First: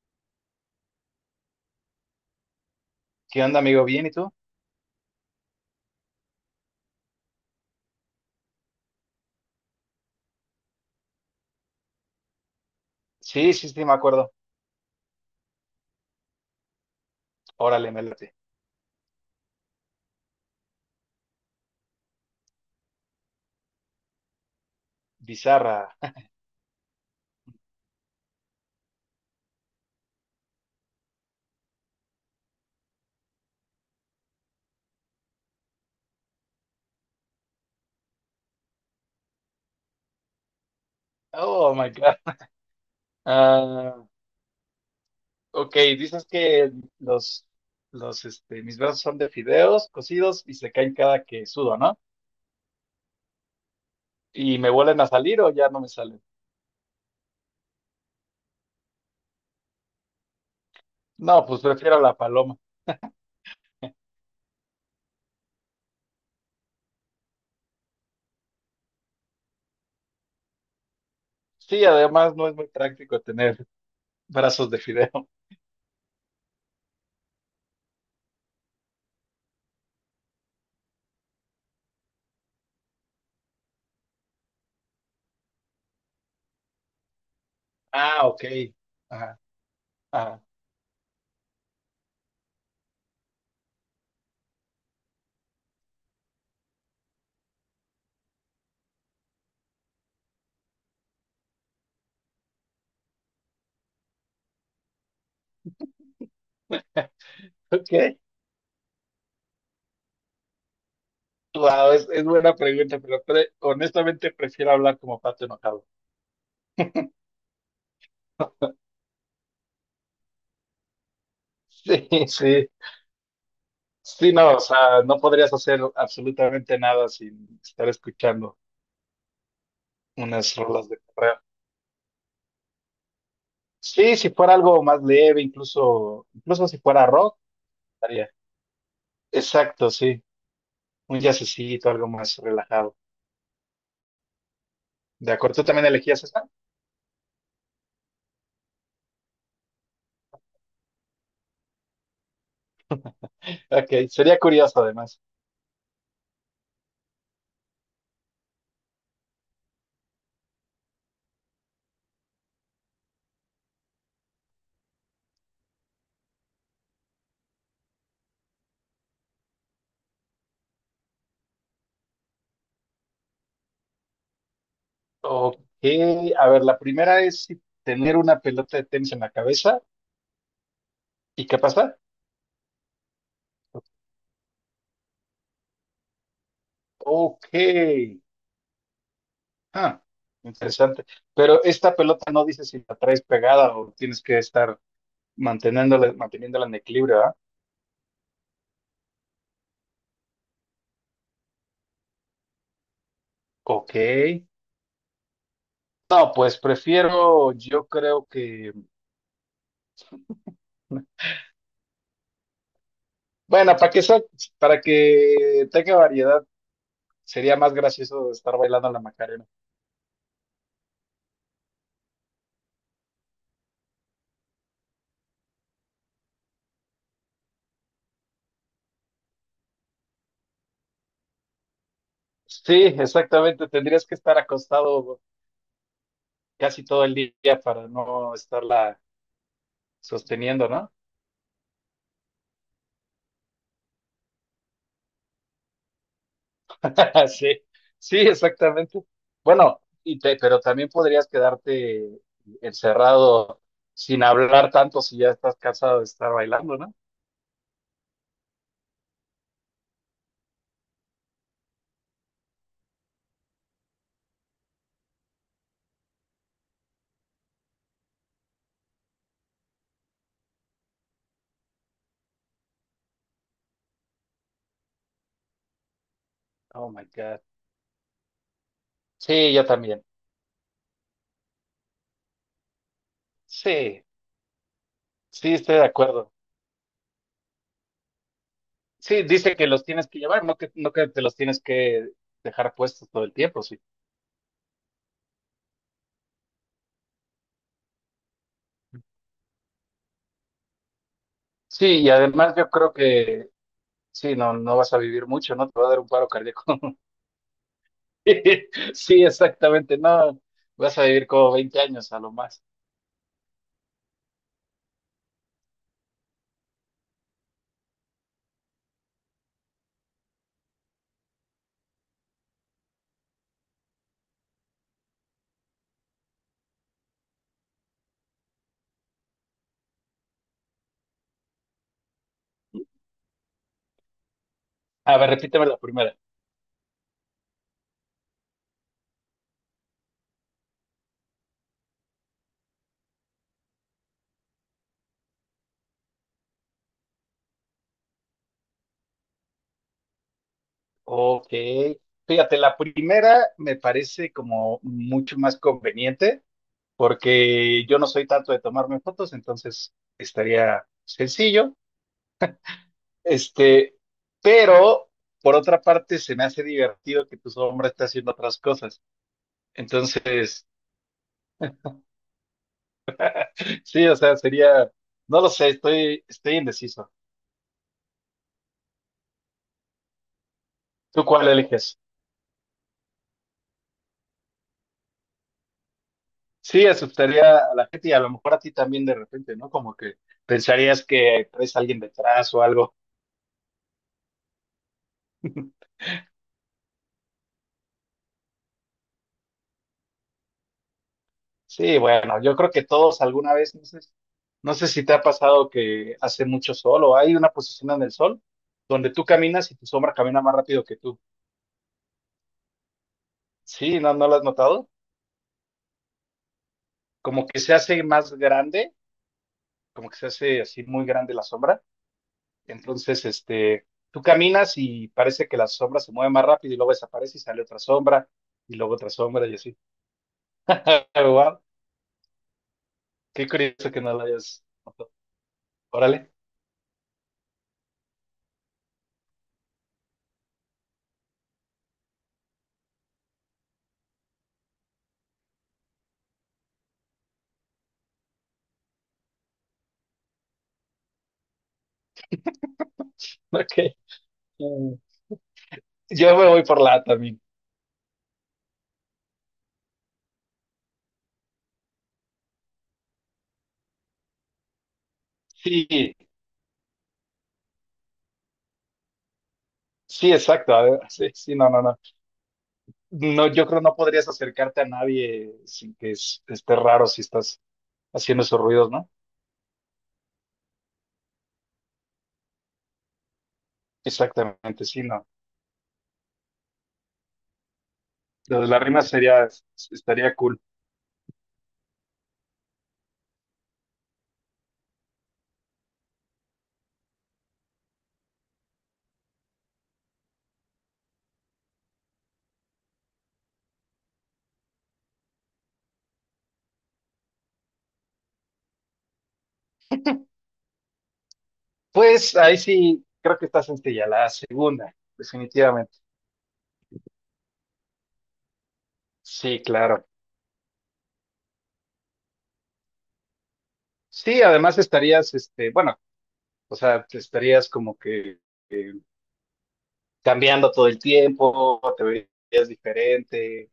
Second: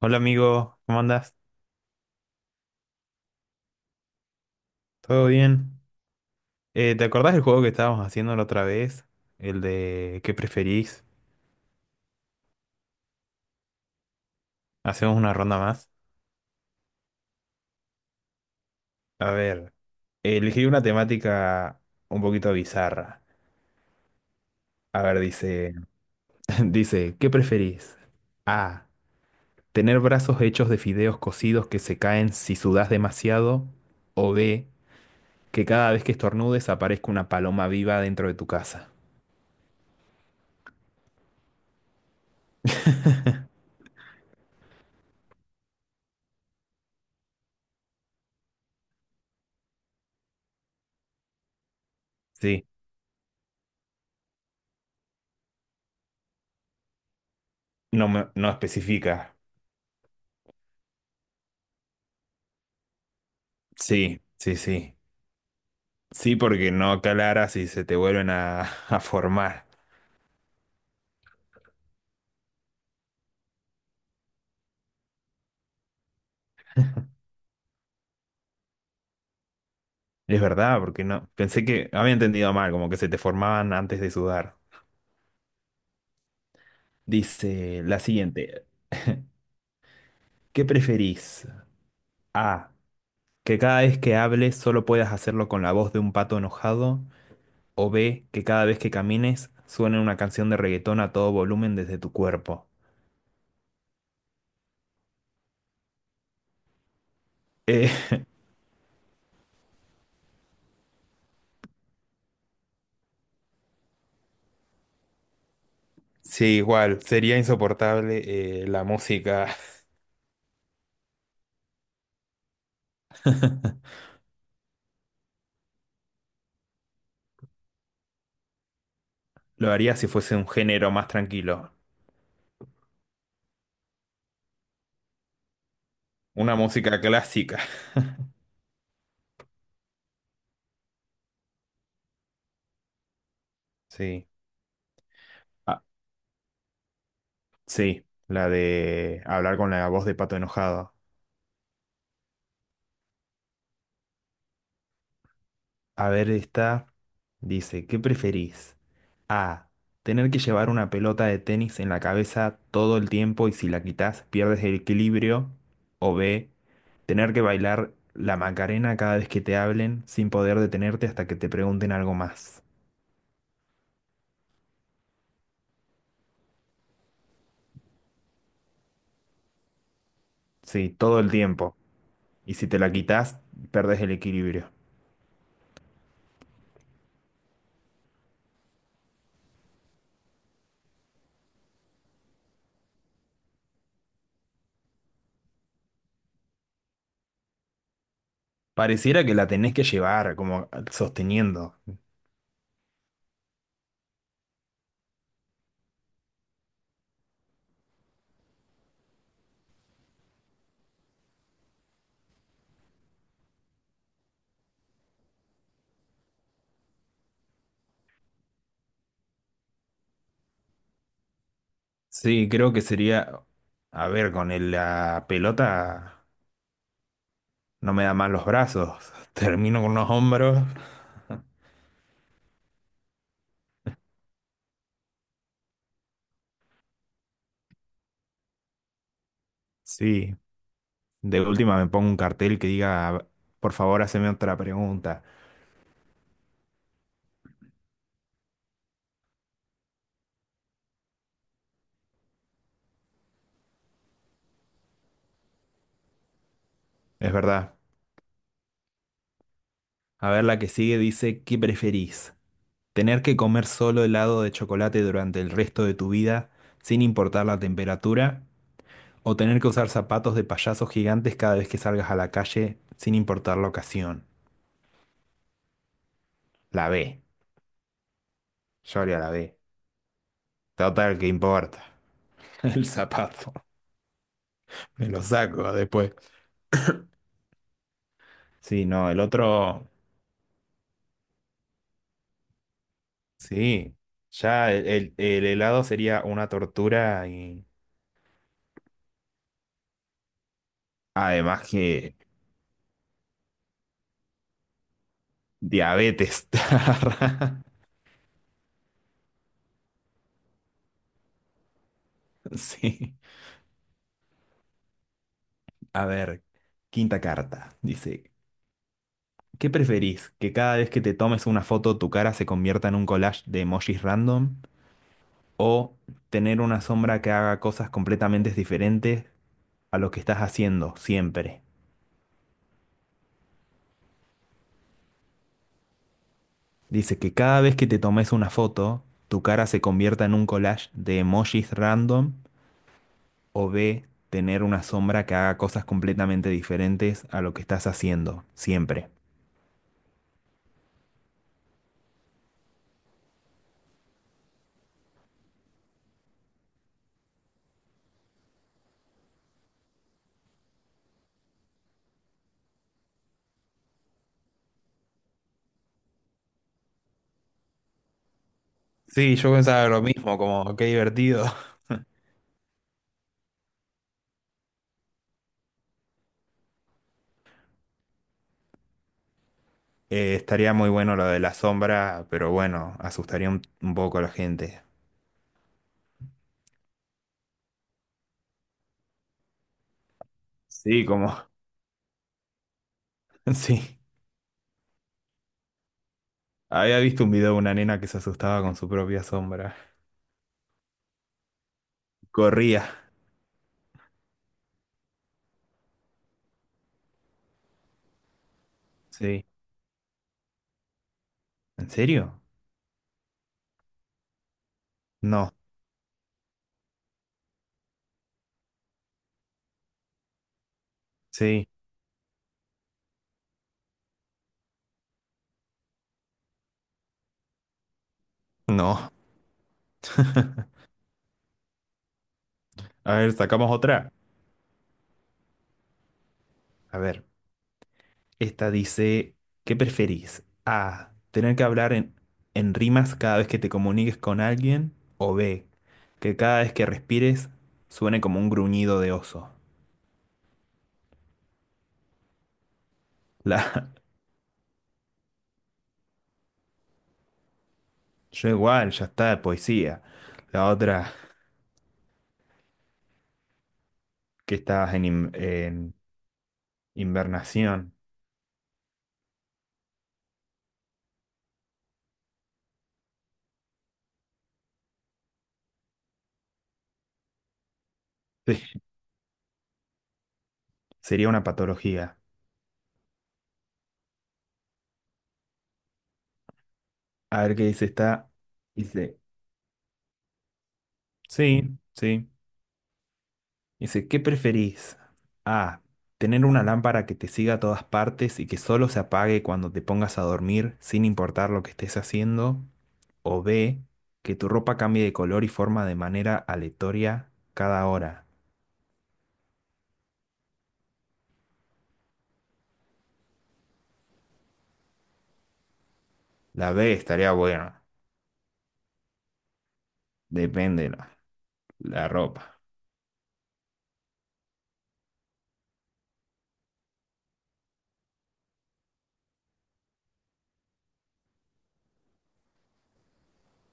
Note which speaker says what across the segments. Speaker 1: Hola amigo, ¿cómo andás?
Speaker 2: ¿Qué onda, amigo? ¿Bien y tú?
Speaker 1: ¿Todo bien? ¿Te acordás del juego que estábamos haciendo la otra vez? El de ¿qué preferís?
Speaker 2: Sí, sí, sí, me acuerdo.
Speaker 1: Hacemos una ronda más.
Speaker 2: Órale, me late.
Speaker 1: A ver, elegí una temática un poquito bizarra. A ver, dice,
Speaker 2: Bizarra.
Speaker 1: dice, ¿qué preferís? A, tener brazos hechos de fideos cocidos que se caen si sudás demasiado, o B, que cada vez que estornudes aparezca una paloma viva dentro de tu casa.
Speaker 2: Oh my God. Ah, ok, dices que los, los, mis brazos son de fideos cocidos y se caen cada que sudo, ¿no?
Speaker 1: Sí,
Speaker 2: ¿Y me vuelven a salir o ya no me salen?
Speaker 1: no especifica.
Speaker 2: No, pues prefiero la paloma.
Speaker 1: Sí, sí, sí. Sí, porque no calaras y se te vuelven a, a formar.
Speaker 2: Sí, además no es muy práctico tener brazos de fideo.
Speaker 1: Es verdad, porque no. Pensé que había entendido mal, como que se te formaban antes de sudar. Dice la
Speaker 2: Ah, ok.
Speaker 1: siguiente.
Speaker 2: Ajá, ajá.
Speaker 1: ¿Qué preferís? A. Que cada vez que hables solo puedas hacerlo con la voz de un pato enojado. O B. Que cada vez que camines suene una canción de reggaetón a todo volumen desde tu cuerpo. Eh,
Speaker 2: Ok. Wow, es buena pregunta, pero honestamente prefiero hablar como pato enojado.
Speaker 1: sí, igual. Sería insoportable la música.
Speaker 2: Sí, sí. Sí, no, o sea, no podrías hacer absolutamente nada sin estar escuchando
Speaker 1: Lo haría si fuese un
Speaker 2: unas rolas
Speaker 1: género
Speaker 2: de
Speaker 1: más
Speaker 2: correo.
Speaker 1: tranquilo.
Speaker 2: Sí, si fuera algo más leve, incluso,
Speaker 1: Una
Speaker 2: incluso si
Speaker 1: música
Speaker 2: fuera rock,
Speaker 1: clásica.
Speaker 2: estaría. Exacto, sí. Un jazzcito, algo más relajado.
Speaker 1: Sí.
Speaker 2: De acuerdo, ¿tú
Speaker 1: Ah,
Speaker 2: también elegías esa?
Speaker 1: sí, la de hablar con la voz de pato enojado.
Speaker 2: Ok, sería curioso además.
Speaker 1: A ver, esta dice, ¿qué preferís? A, tener que llevar una pelota de tenis en la cabeza todo el tiempo y si la quitas pierdes el equilibrio. O B, tener que bailar la Macarena cada vez que te hablen sin poder detenerte hasta que te pregunten algo más.
Speaker 2: Ok, a ver, la primera es si tener una pelota de tenis en la cabeza.
Speaker 1: Sí, todo el
Speaker 2: ¿Y qué
Speaker 1: tiempo.
Speaker 2: pasa?
Speaker 1: Y si te la quitas, perdes el equilibrio.
Speaker 2: Ok. Ah, interesante. Pero esta pelota no dice si la traes pegada o tienes que estar manteniéndola en equilibrio, ¿verdad?
Speaker 1: Pareciera que la tenés que llevar como sosteniendo.
Speaker 2: Ok. No, pues prefiero, yo creo que, bueno, para que tenga variedad, sería más gracioso estar bailando la Macarena.
Speaker 1: Sí, creo que sería, a ver, la pelota no me da mal los brazos, termino con unos hombros.
Speaker 2: Sí, exactamente, tendrías que estar acostado casi todo el día para no estarla
Speaker 1: Sí,
Speaker 2: sosteniendo, ¿no?
Speaker 1: de última me pongo un cartel que diga, por favor, haceme otra pregunta.
Speaker 2: Sí, sí, exactamente. Bueno, pero también podrías quedarte encerrado sin hablar tanto si ya estás cansado de estar bailando, ¿no?
Speaker 1: Es verdad. A ver, la que sigue dice, ¿qué preferís? ¿Tener que comer solo helado de chocolate durante el resto de tu vida, sin importar la temperatura? ¿O tener que usar zapatos de payasos gigantes cada vez que salgas a la calle, sin importar la ocasión? La
Speaker 2: Oh my
Speaker 1: B.
Speaker 2: God.
Speaker 1: Yo haría la
Speaker 2: Sí,
Speaker 1: B.
Speaker 2: yo también.
Speaker 1: Total, que importa. El zapato.
Speaker 2: Sí,
Speaker 1: Me lo
Speaker 2: sí,
Speaker 1: saco
Speaker 2: estoy de
Speaker 1: después.
Speaker 2: acuerdo.
Speaker 1: Sí, no, el
Speaker 2: Sí, dice que los
Speaker 1: otro.
Speaker 2: tienes que llevar, no que te los tienes que dejar puestos todo el tiempo, sí.
Speaker 1: Sí. Ya el helado sería una tortura y. Además
Speaker 2: Sí, y
Speaker 1: que.
Speaker 2: además yo creo que sí, no, no vas a vivir mucho, ¿no? Te va a dar un paro
Speaker 1: Diabetes.
Speaker 2: cardíaco. Sí, exactamente, no. Vas a vivir como 20 años a lo más.
Speaker 1: Sí. A ver. Quinta carta. Dice: ¿Qué preferís? ¿Que cada vez que te tomes una foto tu cara se convierta en un collage de emojis random? ¿O tener una sombra que haga cosas completamente diferentes a lo que estás haciendo siempre?
Speaker 2: A ver, repíteme la primera.
Speaker 1: Dice que cada vez que te tomes una foto, tu cara se convierta en un collage de emojis random o B, tener una sombra que haga cosas completamente diferentes a lo que estás haciendo, siempre.
Speaker 2: Ok. Fíjate, la primera me parece como mucho más conveniente porque yo no soy tanto de tomarme fotos, entonces estaría sencillo. Este, pero por otra parte se me hace divertido que tu sombra está haciendo otras cosas.
Speaker 1: Sí, yo pensaba lo mismo,
Speaker 2: Entonces,
Speaker 1: como qué divertido.
Speaker 2: sí, o sea, sería, no lo sé, estoy indeciso.
Speaker 1: Estaría muy bueno
Speaker 2: ¿Tú
Speaker 1: lo de
Speaker 2: cuál
Speaker 1: la
Speaker 2: eliges?
Speaker 1: sombra, pero bueno, asustaría un poco a la gente.
Speaker 2: Sí, asustaría a la gente y a lo mejor a ti también de repente, ¿no? Como que
Speaker 1: Sí,
Speaker 2: pensarías
Speaker 1: como...
Speaker 2: que traes a alguien detrás o algo.
Speaker 1: Sí. Había visto un video de una nena que se asustaba con su propia sombra.
Speaker 2: Sí, bueno, yo creo
Speaker 1: Corría.
Speaker 2: que todos alguna vez, no sé, no sé si te ha pasado que hace mucho sol o hay una posición en el sol donde tú
Speaker 1: Sí.
Speaker 2: caminas y tu sombra camina más rápido que tú.
Speaker 1: ¿En serio?
Speaker 2: Sí, ¿no, no lo has notado?
Speaker 1: No.
Speaker 2: Como que se hace más grande, como que se hace así muy grande la
Speaker 1: Sí.
Speaker 2: sombra. Entonces, tú caminas y parece que la sombra se mueve más rápido y luego desaparece y sale otra sombra y luego otra
Speaker 1: No.
Speaker 2: sombra y así. Wow,
Speaker 1: A ver,
Speaker 2: qué
Speaker 1: sacamos
Speaker 2: curioso que
Speaker 1: otra.
Speaker 2: no la hayas notado. Órale,
Speaker 1: A ver, esta dice, ¿qué preferís? A, tener que hablar en rimas cada vez que te comuniques con alguien, o B, que cada vez que respires suene como un gruñido de oso.
Speaker 2: ok.
Speaker 1: La,
Speaker 2: Mm, yo me voy por la A también.
Speaker 1: yo igual, ya está, poesía. La otra, que estabas en
Speaker 2: Sí,
Speaker 1: invernación.
Speaker 2: sí, exacto. A ver, sí, sí, no, no, no. No, yo creo no podrías acercarte a nadie sin que esté raro si estás haciendo esos
Speaker 1: Sí,
Speaker 2: ruidos, ¿no?
Speaker 1: sería una patología.
Speaker 2: Exactamente, sí, no.
Speaker 1: A ver qué dice esta.
Speaker 2: Lo de la rima
Speaker 1: Dice,
Speaker 2: sería, estaría cool.
Speaker 1: sí, sí. Dice, ¿qué preferís? A. Tener una lámpara que te siga a todas partes y que solo se apague cuando te pongas a dormir, sin importar lo que estés haciendo. O B. Que tu ropa cambie de color y forma de manera aleatoria cada hora.
Speaker 2: Pues ahí sí, creo que está sencilla, la segunda, definitivamente.
Speaker 1: La B estaría buena.
Speaker 2: Sí, claro.
Speaker 1: Depende la ropa.
Speaker 2: Sí, además estarías, bueno, o sea, te estarías como que eh, cambiando todo el tiempo, te verías diferente.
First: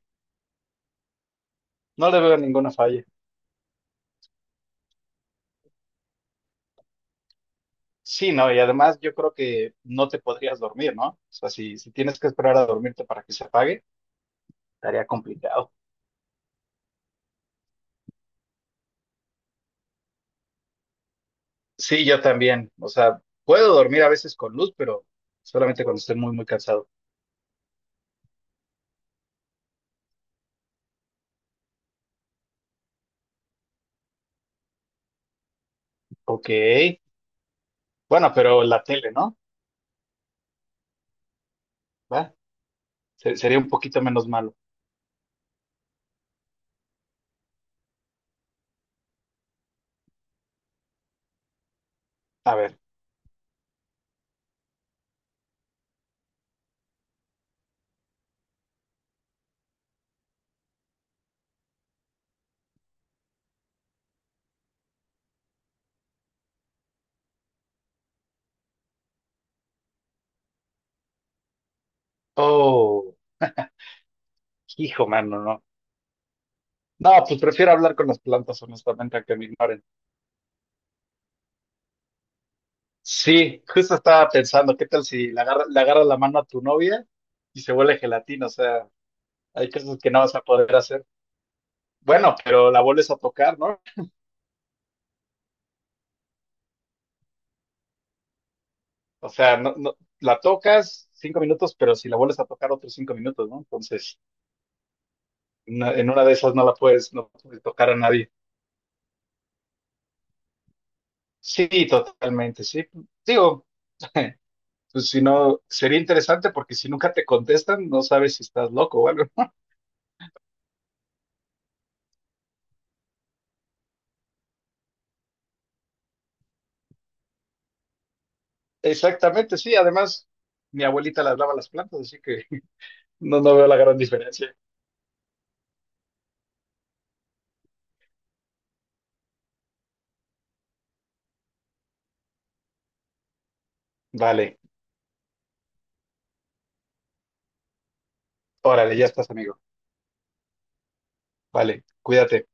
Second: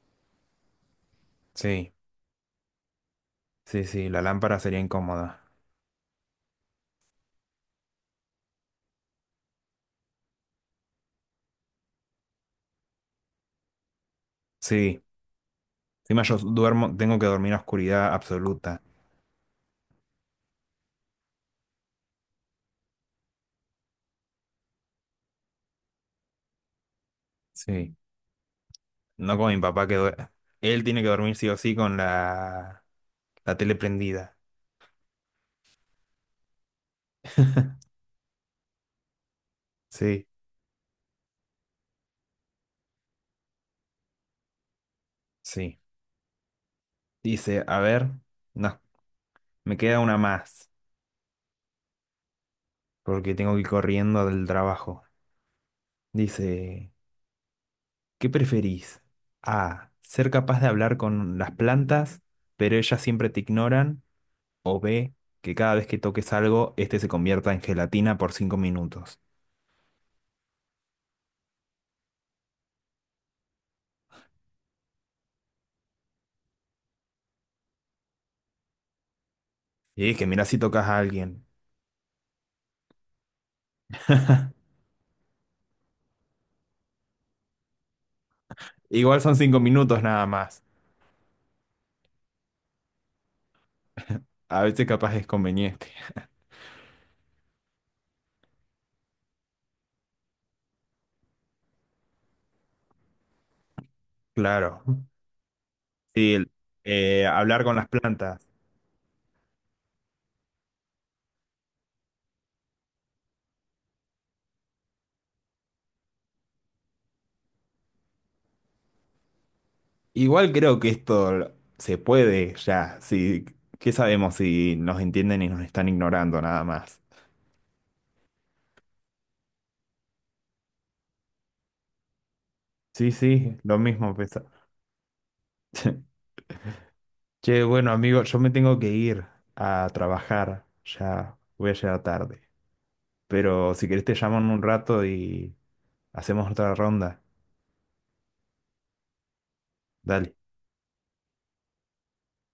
Speaker 1: Sí,
Speaker 2: No le veo ninguna falla.
Speaker 1: sí, sí, la lámpara sería incómoda.
Speaker 2: Sí, no, y además yo creo que no te podrías dormir, ¿no? O sea, si tienes que esperar a dormirte para que se apague,
Speaker 1: Sí,
Speaker 2: estaría complicado.
Speaker 1: encima yo duermo, tengo que dormir en oscuridad absoluta.
Speaker 2: Sí, yo también. O sea, puedo dormir a veces con luz, pero solamente cuando estoy muy, muy cansado.
Speaker 1: Sí, no como mi papá que duerme. Él tiene que dormir sí o sí con la La tele prendida.
Speaker 2: Ok. Bueno, pero la tele, ¿no?
Speaker 1: Sí,
Speaker 2: ¿Va? Sería un poquito menos malo.
Speaker 1: sí. Dice, a ver, no, me queda una más,
Speaker 2: A ver.
Speaker 1: porque tengo que ir corriendo del trabajo. Dice, ¿qué preferís? A, ser capaz de hablar con las plantas, pero ellas siempre te ignoran, o B, que cada vez que toques algo, este se convierta en gelatina por 5 minutos.
Speaker 2: Oh, hijo, mano, no. No, pues prefiero hablar con las plantas, honestamente, a que me ignoren.
Speaker 1: Y es que mirá si tocas a alguien.
Speaker 2: Sí, justo estaba pensando, ¿qué tal si le agarras la mano a tu novia y se vuelve gelatina? O sea,
Speaker 1: Igual son cinco
Speaker 2: hay cosas
Speaker 1: minutos
Speaker 2: que no
Speaker 1: nada
Speaker 2: vas a
Speaker 1: más.
Speaker 2: poder hacer. Bueno, pero la vuelves a tocar, ¿no?
Speaker 1: A veces capaz es conveniente.
Speaker 2: O sea, no, no, la tocas 5 minutos, pero si la vuelves a tocar otros 5 minutos, ¿no? Entonces,
Speaker 1: Claro.
Speaker 2: en una de
Speaker 1: Sí,
Speaker 2: esas no la puedes, no puedes
Speaker 1: hablar con las
Speaker 2: tocar a nadie.
Speaker 1: plantas.
Speaker 2: Sí, totalmente, sí. Digo, pues si no, sería interesante porque si nunca te contestan, no sabes si estás loco o algo.
Speaker 1: Igual creo que esto se puede ya, si ¿Qué sabemos si nos entienden y nos están ignorando nada más?
Speaker 2: Exactamente, sí. Además, mi abuelita las lava las plantas, así que
Speaker 1: Sí,
Speaker 2: no, no
Speaker 1: sí,
Speaker 2: veo la
Speaker 1: lo
Speaker 2: gran
Speaker 1: mismo pesa.
Speaker 2: diferencia.
Speaker 1: Che, bueno, amigo, yo me tengo que ir a trabajar, ya voy a llegar tarde. Pero si querés te llamo en
Speaker 2: Vale,
Speaker 1: un rato y hacemos otra ronda.
Speaker 2: órale, ya estás, amigo.
Speaker 1: Dale.
Speaker 2: Vale, cuídate.